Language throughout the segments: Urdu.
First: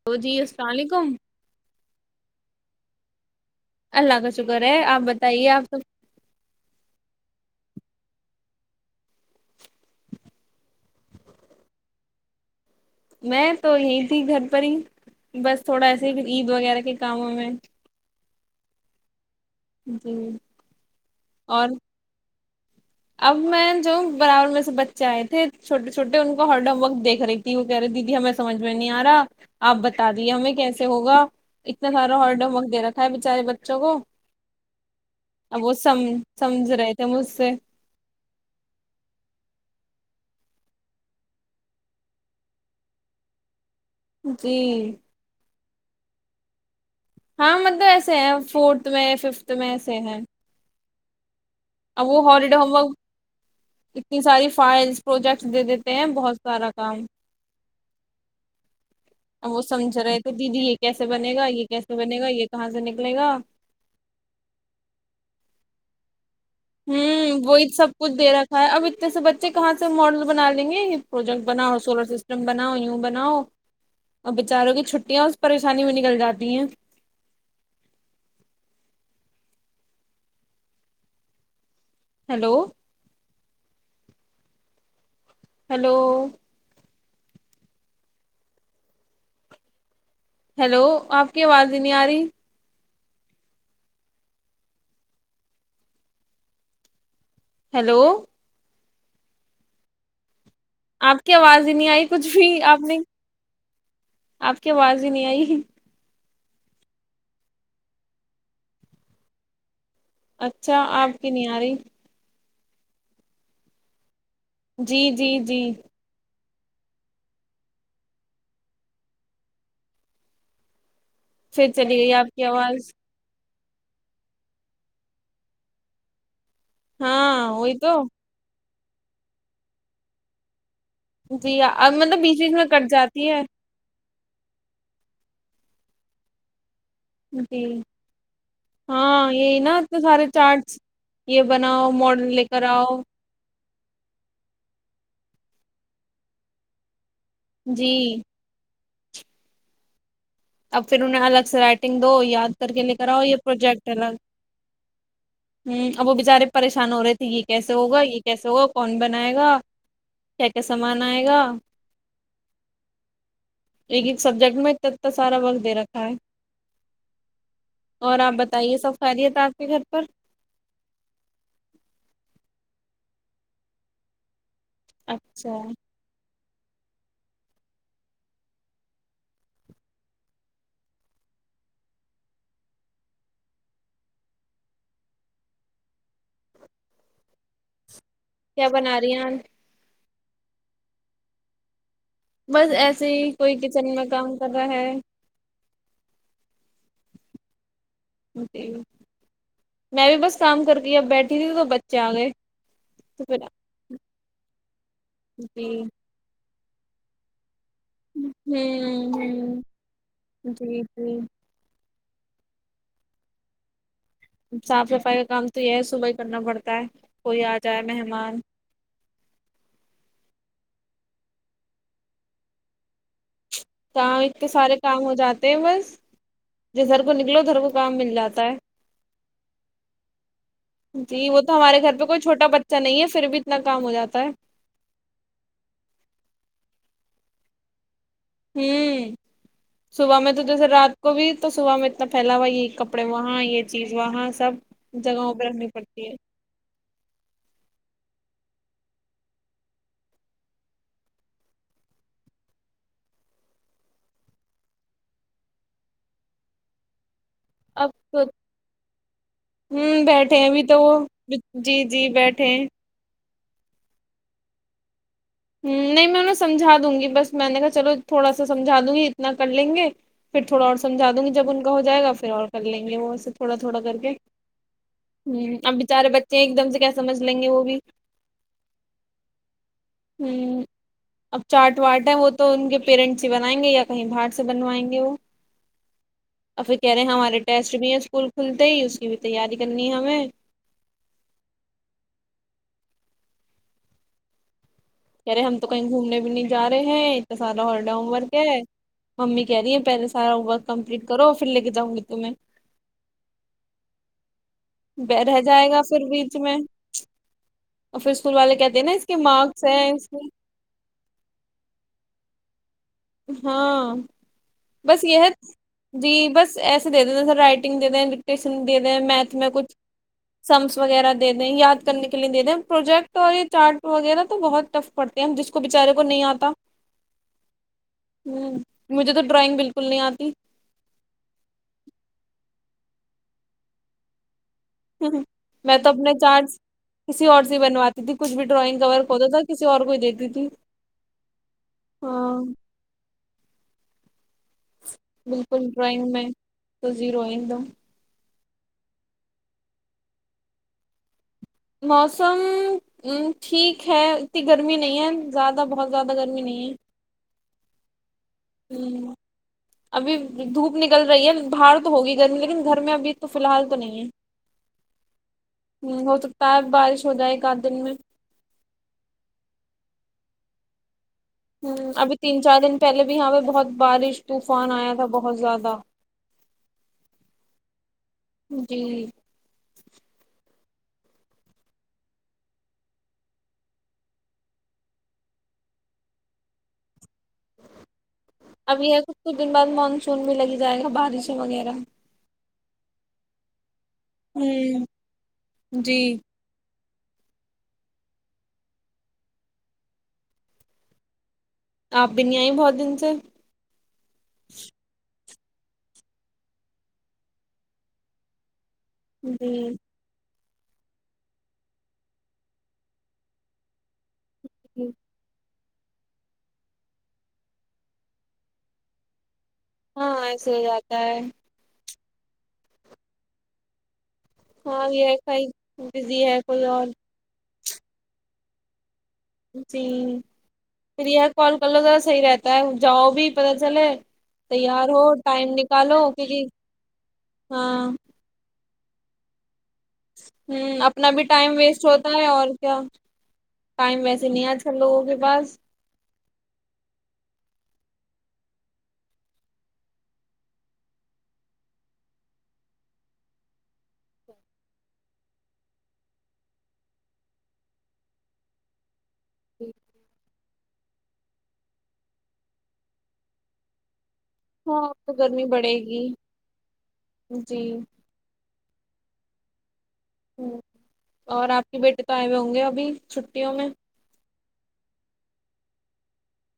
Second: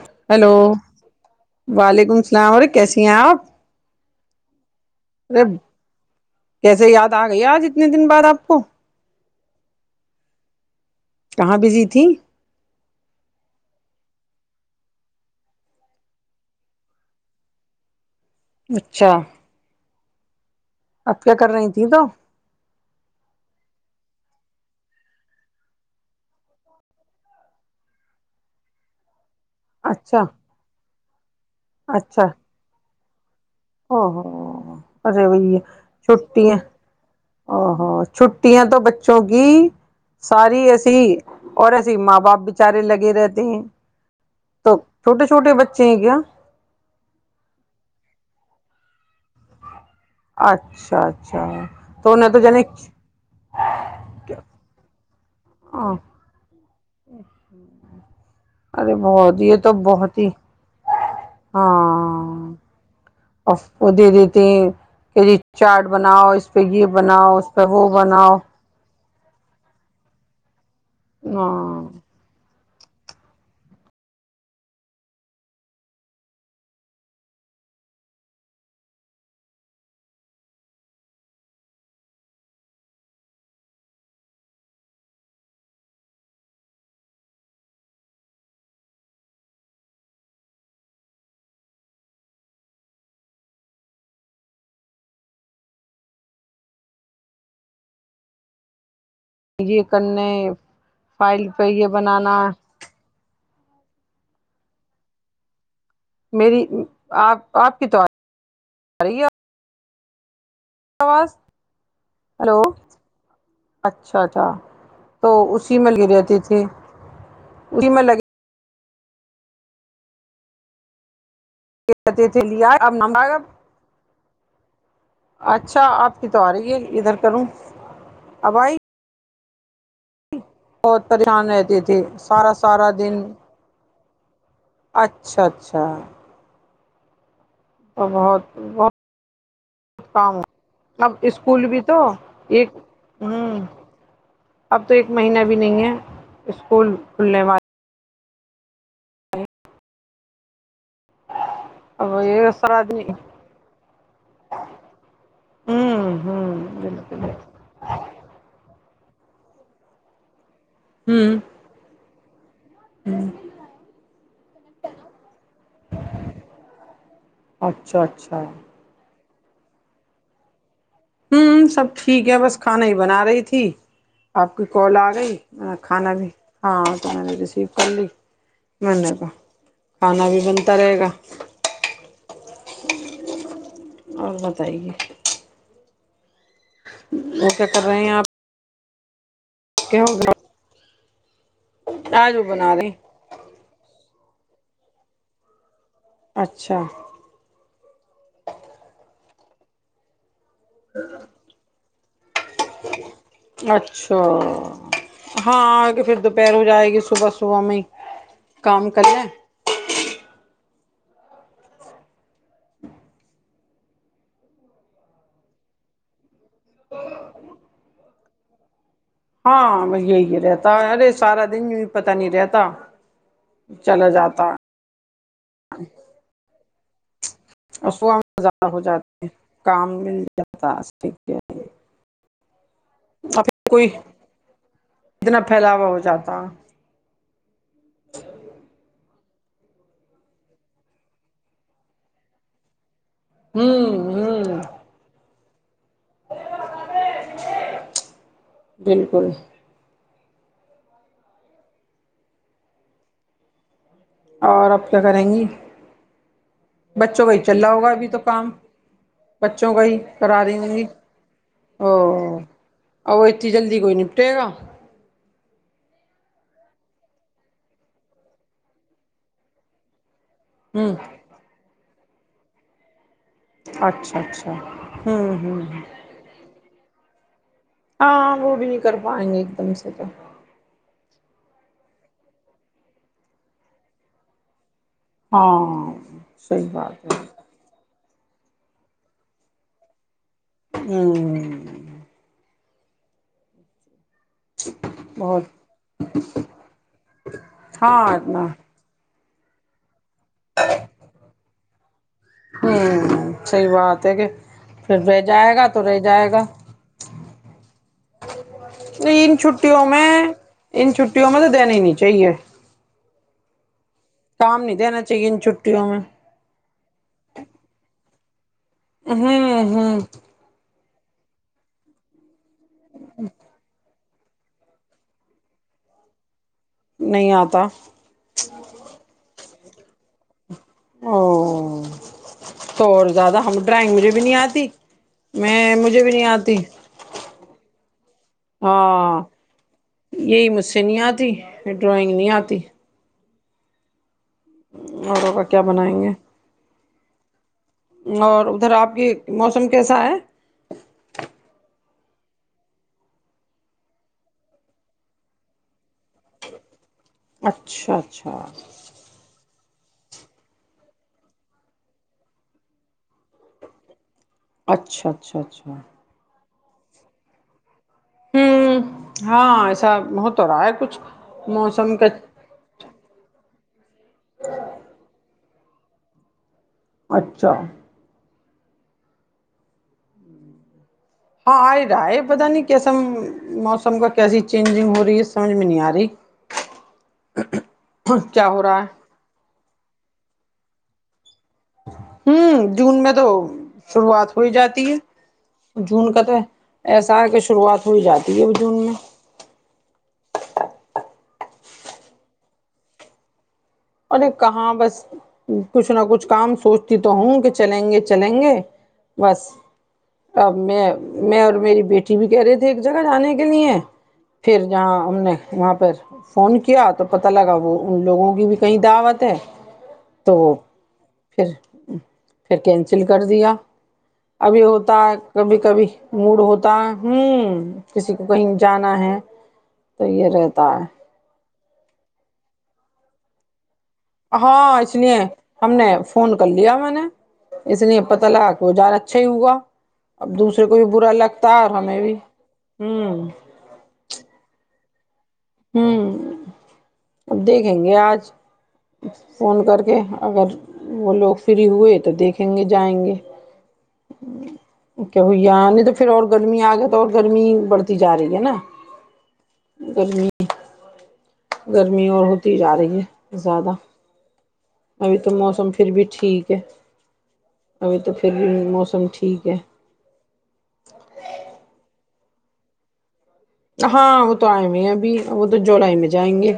ہلو جی ہیلو السلام علیکم وعلیکم السلام اوررے کیسی ہیں آپ اللہ کا شکر ہے آپ ارے بتائیے آپ تو کتنے دن بعد آپ کو کہاں بزی تیں میں تو یہی تھی گھر پر ہی بس تھوڑا ایسے ہی عید وغیرہ کے کاموں میں اچھا جی اب کیا کر اور رہی تھیں تو اب میں جو برابر میں سے بچے آئے تھے چھوٹے چھوٹے ان کو ہرڈم وقت دیکھ رہی تھی وہ کہہ رہی دیدی ہمیں سمج میں نہیں آ رہا آپ بتا اچھا دیے ہمیں کیسے ہوگا اتنا سارا اچھا ہارڈم وغ دیرا بچارے ب او ہو ارے وہی ہے وہ سم چھٹی ہے سمجھ رہے تھے مجھ سے اور چھٹیاں تو بچوں کی ساری ایسی اور ایسی ماں باپ بچارے لگے رہتے ہیں جی تو چھوٹے چھوٹے بچے چاہ گیا ہاں مطلب ایسے ہیں فورتھ میں ففت میں سے ہیں ساچھ اب وہ ہالیڈے ہوم ورک اتنی ساری فائلس پروجیکٹس دے ہ دیتے ہیں بہت سارا کام ارے بہت یہ وہ تو سمجھ رہے بہت ہی تھے دیدی یہ کیسے بنے گا یہ کیسے بنے گا یہ ہاں کہاں سے نکلے گا ا دے دیتے کہ چارٹ بناؤ اس پ یہ بناؤ اس پہ وہ بناؤ اس سے بچے کہاں سے ماڈل بنا رہ لیں گے یہ پروجیکٹ بنا اور ہاں سولر سسٹم میں بناؤ یوں بناؤ اور بچاروں کی چھٹیاں اس پریشانی میں نکل جاتی ہیں ہیلو ہلو ہیلو آپ کی آواز ہی نہیں آ رہی ہیلو مے ک [inaudible] آپ کی آواز ہی نہیں آئی کچھ بھی آپ نے آپ کی آواز ہی نہیں آئی میری آپ آپ کی تو رہی ہے اچھا آپ کی آواز نہیں آ رہی ہلو اچھا اچھا جی تو جی جی اسی میں رہتی تھی ج اسی میں لگے پھر چلی گئی کہتے آپ تھے کی لیا آواز اب نامبب اچھا آپ کت تو آ رہی ہے ادھر کروں ہاں وہی تو ابھائی بہت پریشان جی رہتی اب تھی مطلب بیچ بیچ سارا میں سارا کٹ دن جاتی ہے اچھا اچھا جی بہت بہت ہاں یہی نا انے سارے کام چارٹس اب یہ اسکول بھی بناؤ تو ماڈل لے کر ایک آؤ ہوں اب تو ایک مہینہ بھی نہیں ہے اسکول کھلنے والا جی اب پھر انہیں الگ سے رائٹنگ دو اب یاد یہ کر سارا کے لے کر دن آؤ یہ پروجیکٹ الگ ہ اب وہ ہوں بچارے ہوں پریشان ہو رہے بالکل تھے یہ کیسے ہوگا یہ کیسے ہوگا کون بنائے گا کیا کیا سامان آئے ہوں گا ایک ایک سبجیکٹ میں تو سارا وقت دے رکھا ہے اچھا اور آپ اچھا بتائیے سف خاریت تس کے گھر پر ہوں سب ٹھیک ہے بس کھانا ہی بنا رہی تھی آپ کی کال آ گئی اچھا کھانا بھی ہاں تو میں نے ریسیو کر لی منے کا کھانا بھی بنتا رہے گا اور بتائیے وہ کیا کر رہے ہیں آپ کیا بنا رہی ہیں کیا ہو گا بس ہیں ایسے ہی کوئی کچن میں کام کر رہا ہے اچھا م [inaudible] میں بھی بس کام کر کے اب بیٹھی تھی تو تو بچے آ گئے تو پھر تو ہاں جی آ کہ پھر دوپہروں آئے گی صبح صبح میں کام کر ہوں لیں ہ جی ج [unintelligible] صاف صفائی کا کام تو یہ ہے صبح ہی کرنا پڑتا ہے کوئی آ جائے مہمان ہاں میں یہی رہتا ارے سارا دن پتا نہیں رہتا چلا کہاں ا جاتا کے ہے، سارے کام ہو جاتے ہیں بس ریزرو اسدہ ہو جات کام مل جاتا ہے جی وہ تو ہمارے گھر پہ کوئی چھوٹا بچہ نہیں ہے بھی پھر اتنا کام کوئی ہو جاتا ہے اتنا پھیلاوا ہو جاتا ہوں صبح میں تو جیسے رات کو بھی تو صبح میں اتنا پھیلا ہوا یہی کپڑ کڑے وہاں یہ چیز ہوں وہاں ہوں سب جگہوں بنی پڑتی ہے بالکل اور اب کیا کریں گی بچوں کو چللا ہوگا ابھی تو کام بچوں کا ہی ہوں بیٹھے کرا ہیں رہی ابھی ہوں تو گی وہ جی جی اوہ بیٹھے ہیں اور ای جلدی کوئی نپٹے گا ہ نہیں میں انہیں سمجا دوں گی بس میں نے کہا چلو تھوڑا سا سمجھا دوں گی اتنا کر لیں گے پھر تھوڑا اور ہوں سمجا دوں گی جب ان کا ہو جائے گا پھر اور کر لیں گے وہ تھوڑا تھوڑا کر کے اچھا اچھا ہوں ہ ہوں اب بچارے بچے ایک دم سے کیا سمھ لیں گے وہ بھی ہاں وہ بھی نہیں کر پائیں گے ایک دم سے تو ہوں اب چارٹ واٹ ہے وہ تو ان کے پیرنٹس ہی بنائیں گے یا کہیں باہر سے بنوائیں گے اور ہاں صحیح پھر کہہ رہے بات ہیں ہمارے ٹیسٹ بھی ہے اسکول کھلتے ہی اس کی بھی تیاری کرنی ہے ہمیں ہوں کہرے بہت ہم تو کہیں گھومنے بھی نہیں جا رہے ہیں اتنا سارا ہاں ہوڈاومورگ اتنا ہے ممی کہہ رہی ہیں پہلس سارا اا کمپلیٹ کرو پھر لےا ہ گ ہوں صحی بات ہے کہ پھر رہ بے جائے گا تو رہ پھر جائے بیچ گا میں اور پھر اسکول والے کہتے ہیں نا اس کے نہیں ان مارکس چھٹیوں ہیں اس میں کے ان چھٹیوں میں تو دینا ہی نہیں چاہیے ہاں کام نہیں دینا بس چاہیے یہ ان چھٹیوں میں جی بس ایسے دے د د سر رائٹنگ دے دیں ڈکٹیشن دے رہ میتھ میں ہوں کچھ ہوں س وغیرہ دے دیں یاد کرنے کے لیے دے دیں پروجیکٹ ہو چار وغیرہ تو بہت ٹف پڑتے ہیں ہم جس کو بچارے کو نہیں آتا نہیں آتا ہ مجھے تو ڈرائنگ بالکل کول نہیں آتی او تو اور زیادہ ہم ڈرائنگ مجھے بھی نہیں آتی ہ میں تو مجھے بھی اپنے نہیں چارٹ آتی کسی اور سے بنواتی تھی کچھ بھی ڈرائنگ کور ہاں کتا تھا کسی اور کو ہی دیتی تھی یہی مجھ سے نہیں آتی ڈرائنگ نہیں ہاں آتی آٹو کا کیا بالکل بنائیں گے ڈرائنگ میں تو زیرو آ دوم اور ادھر آپ کی موسم کیسا ہے موسم ٹھیک ہے اتنی گرمی نہیں ہے زیادہ بہت زیادہ گرمی نہیں ہے اچھاچ اچھا ہ ابھی دھوپ نکل رہی ہے باہار تو ہوگی گرمی لیکن گھر میں ابھی تو فی الحال تو نہیں ہے اچھا اچھا اچھا کیا بارش ہو جائے ایک آدھ دن میں ہوں ہاں ایسا ہو تو ہو رہا ہے کچھ ہ موسم کا ابھی تین چار دن پہلے بھی یہاں پہ بہت بارش طوفان آیا تھا بہت زیادہ واہ اچھا جی ہاں آئے رہا ہے پتا نہیں کیسا موسم کا کیسی چینجنگ ہو رہی ہے سمجھ میں نہیں آ رہی کیا ہو اب رہا ہے یہ کچھ کچھ دن بعد مانسون بھی لگی جائے گا بارش ہوں جون میں تو شروعات ہو ہی جاتی ہ ہے جی جون کا تو ایسا آ کہ شروعات ہوئی جاتی ہے اب جون میں آپ بھی نہیں آئی بہت دن سے اوررے کہاں بس کچھ نہ کچھ کام سوچتی تو ہوں کہ چلیں گے چلیں گے بس جی اب میں میں اور میری بیٹی بھی کہہ رہے تھے ایک جگہ جانے کے لیے پھر جااں جی. ا نے وہاں پر فون کیا تو پتہ لگا وہ ان لوگوں کی بھی کئی دعوت ہے ہاں تو ایسے ہو جاتا ہے پھر پھر کینسل کر دیا ابھی ہاں ہوتا یہ ہے کئی کبھی کبھی بزی ہے موڈ کوئی ہوتا اور ہے ہوں کسی کو کہیں جانا ہے ج جی تو یہ رہتا ہے پرییا کال کر لو ذدا صحی رہتا ہے جاؤ بھی پتا چلے ہاں تیار اس ہو لیے ٹائم ہم نے نکالو فون کیونکہ کر لیا میں نے اس ہاں لیے پت لگ توزار اچھا ہی ہوگا ہ اپنا بھی ٹائم ویسٹ ہمیں بھی ہوتا ہے اور کیا ہوں ٹائم ویسے نہیں آج کل لو ہوں اب دیکھیں گے آج فون کر کے اگر وہ لوگ فری ہوئے تو دیکھیں گے جائیں گے کہ ب یہ نہیں تو پھر اور گرمی آ گیا تو اور گرمی بڑھتی جا رہی ہے نا گرمی ج گرمی اور ہوتی جا رہی ہے زیادہ ہاں اب ابھی تو گرمی موسم بڑھے پھر بھی گی ٹھیک ہے جی ابھی تو پھر بھی موسم ٹھیک ہے توٹائئے ہوں گے اب چٹی ہاں وہ تو آئے بھی ہی ہےب وہ تو جوڑائی میں جائیں گے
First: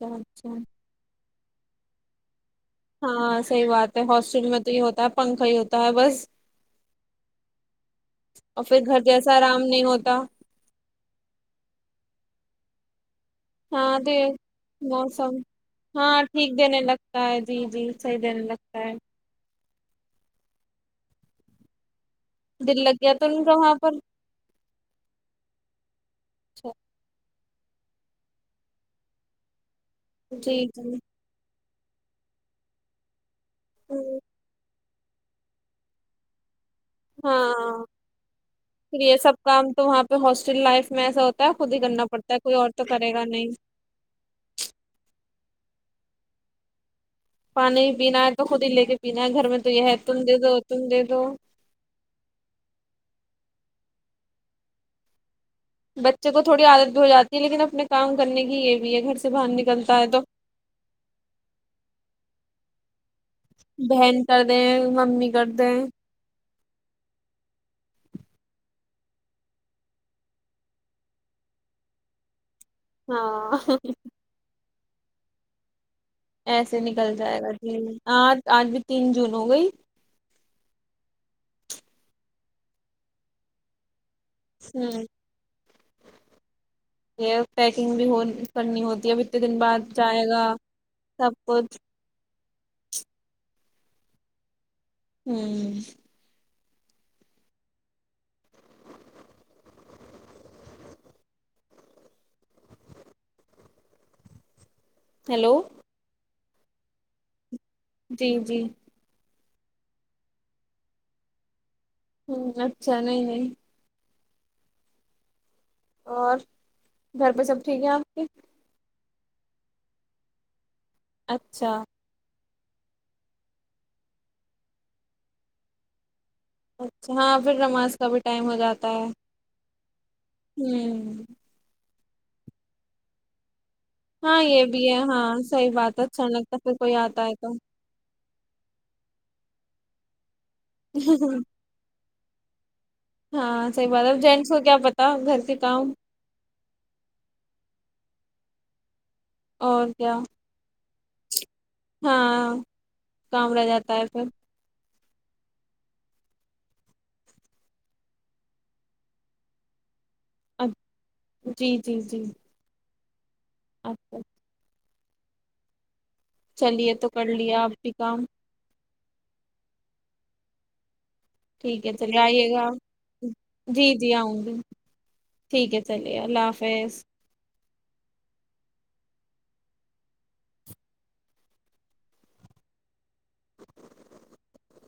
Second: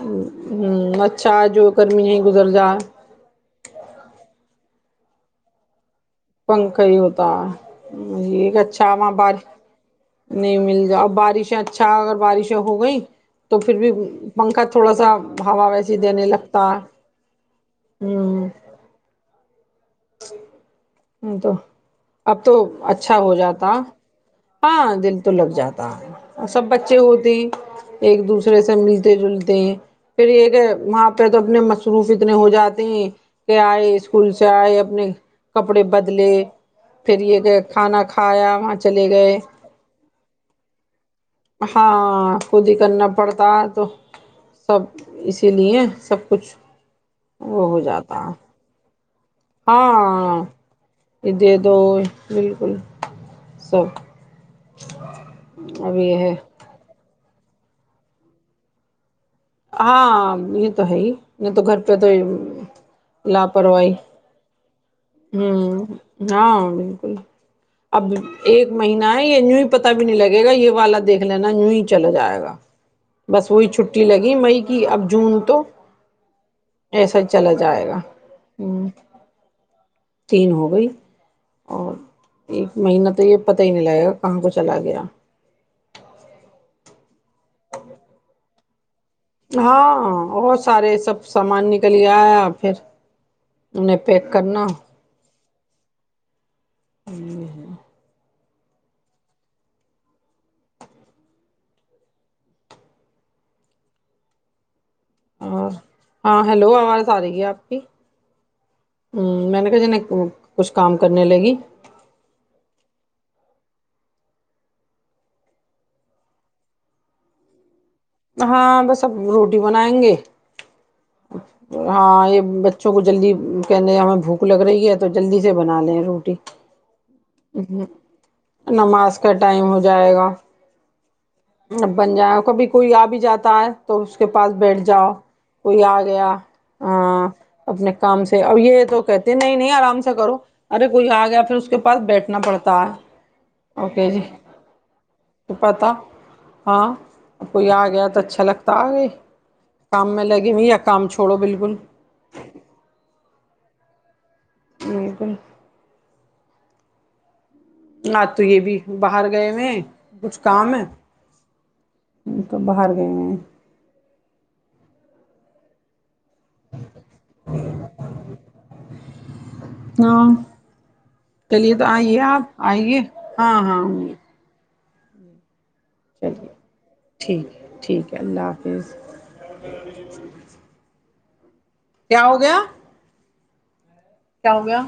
ہ اچھا م چاہ جو کررمی ہے ہاں صحیح بات ہے ہاسٹل میں تو یہ ہوتا ہے پنکھا ہی ہوتا ہے بس پنکھا ہی ہوتا ہے یہ اور پھر اچھا گھر وہاں جیسا بش آرام نہیں ہوتا نہیں مل جا بارش اچھا اگر بارش ہو گئی ہاں د موسم ہوا ویسی ہاں دینے ٹھیک لگتا دینے لگتا ہے جی جی صحیح دینے لگتا ہے ج ہ تو اب تو دل لگ گیا اچھا تو ہو ان کا جاتا وہاں پر ہاں دل تو لگ جاتا سب بچے ہوتے ایک دوسرے سے ملتے جلتے ہیں پھر یہ جی ہے جی وہاں پہ تو اپنے شروف اتنے ہو جاتے ہیں آئے اسکول سے آئے ا ننے کپڑے بدلے ہاں کھانا کھایا وہاں پھر چلے یہ سب گئے کام تو وہاں پہ ہاسٹل لائف میں ایسا ہوتا ہے خود ہی کرنا ہاں پڑتا ہے کوئی خود اور ہی تو کرنا کرے گا پڑتا نہیں ہے تو سب اسی لیے سب کچھ وہ ہو پانی پینا جاتا ہے تو خود ہی لے کے پینا ہے گھر میں تو یہ ہے تم ہاں دے دو تم دو ا دے تو بالکل سب اب یہ بچے ہے کو تھوڑی عادت بھی ہو جاتی لیکن اپنے کام کرنے کی یہ بھی ہے گھر سے باہر نکلتا ہے تو ہاں یہ تو ہے ہی نہیں تو گھر پہ تو لاپرواہی بہن کر دیں ممی کر ہوں دیں ہاں بالکل اب ایک مہینہ ہے یہ ی ہی پتا بھی نہیں لگے گا یہ والا دیکھ لینا ی ہی چلا جائے گا بس وہی چھٹی ہاں لگی مئی کی اب جون تو ایسے نکل ایسا ہی جائے گا چلا جی آج آج بھی ہ تین جون ہو گئی تین ہو گئی اور ایک مہینہ تو یہ پتہ ہی نہیں لگیا کہاں کو چلا گیا ہوں یہ پیکنگ بھی ہو [inaudible] بعد ہاں جائے گا اور سارے سب سامان نکلے آیا پھر انیں پیک کرنا ہوں [inaudible] ہیلو اور ہاں ہیلو آواز آ رہی ہے آپ کی جی جی ہ میں نے کہ ج ن کچھ کام کرنے لے گی ہوں اچھا نہیں نہیں اور گھر پہ سب ٹھیک ہے کے ہاں بس تب روٹی بنائیں گے اچھا ہاں یہ ب بچوں کو جلدی کہنے ہمیں بھوک لگ رہی ہے تو جلدی سے بنا ل روٹی اچھا ہاں پھر نماز کا بھی ٹائم ہو جاتا ہے نماز کا ٹائم ہو جائے گا ہ اب بن جائےیں اور کبھی کوئی آ بھی جاتا ہے تو اس کے ہاں پاس یہ بیٹھ بھی ہے جاؤ ہاں صحیح کوئی بات آ ہے اچھا گیا نہیں لگتا پھر کوئی آتا ہے تو اپنے کام سے ا یہ تو کہتے نہیں نہیں آرام سے کرو ارے کوئی آ گیا پھر اس کے پاس بیٹھنا پڑتا ہے ہاں صحیح بات اوکے ہے جی جینٹس کو کیا پتا گھر تو کے پتا کام ہ کوئی آ گیا تو اچھا لگتا آ گئی اور کام کیا میں لے گ م آ کام چوڑو بالک ہاں جڑا جاتا ہے پھر یک ہاں تو یہ بھی باہر گئے میں کچھ کام ہے اچ- تو باہر ہ اچھا اچھا چلیے تو کر لیا اپ بھی کام ناں چلیے تو ٹھیک ہے آئیے آپ گا آئیے آپ ہاں ہاں جی ہے جی آؤں گی ٹھیک ہے چلیے اللہ حافظ ٹھیک ٹھیک ہے اللہ حافظ کیا ہو گیا کیا ہو گیا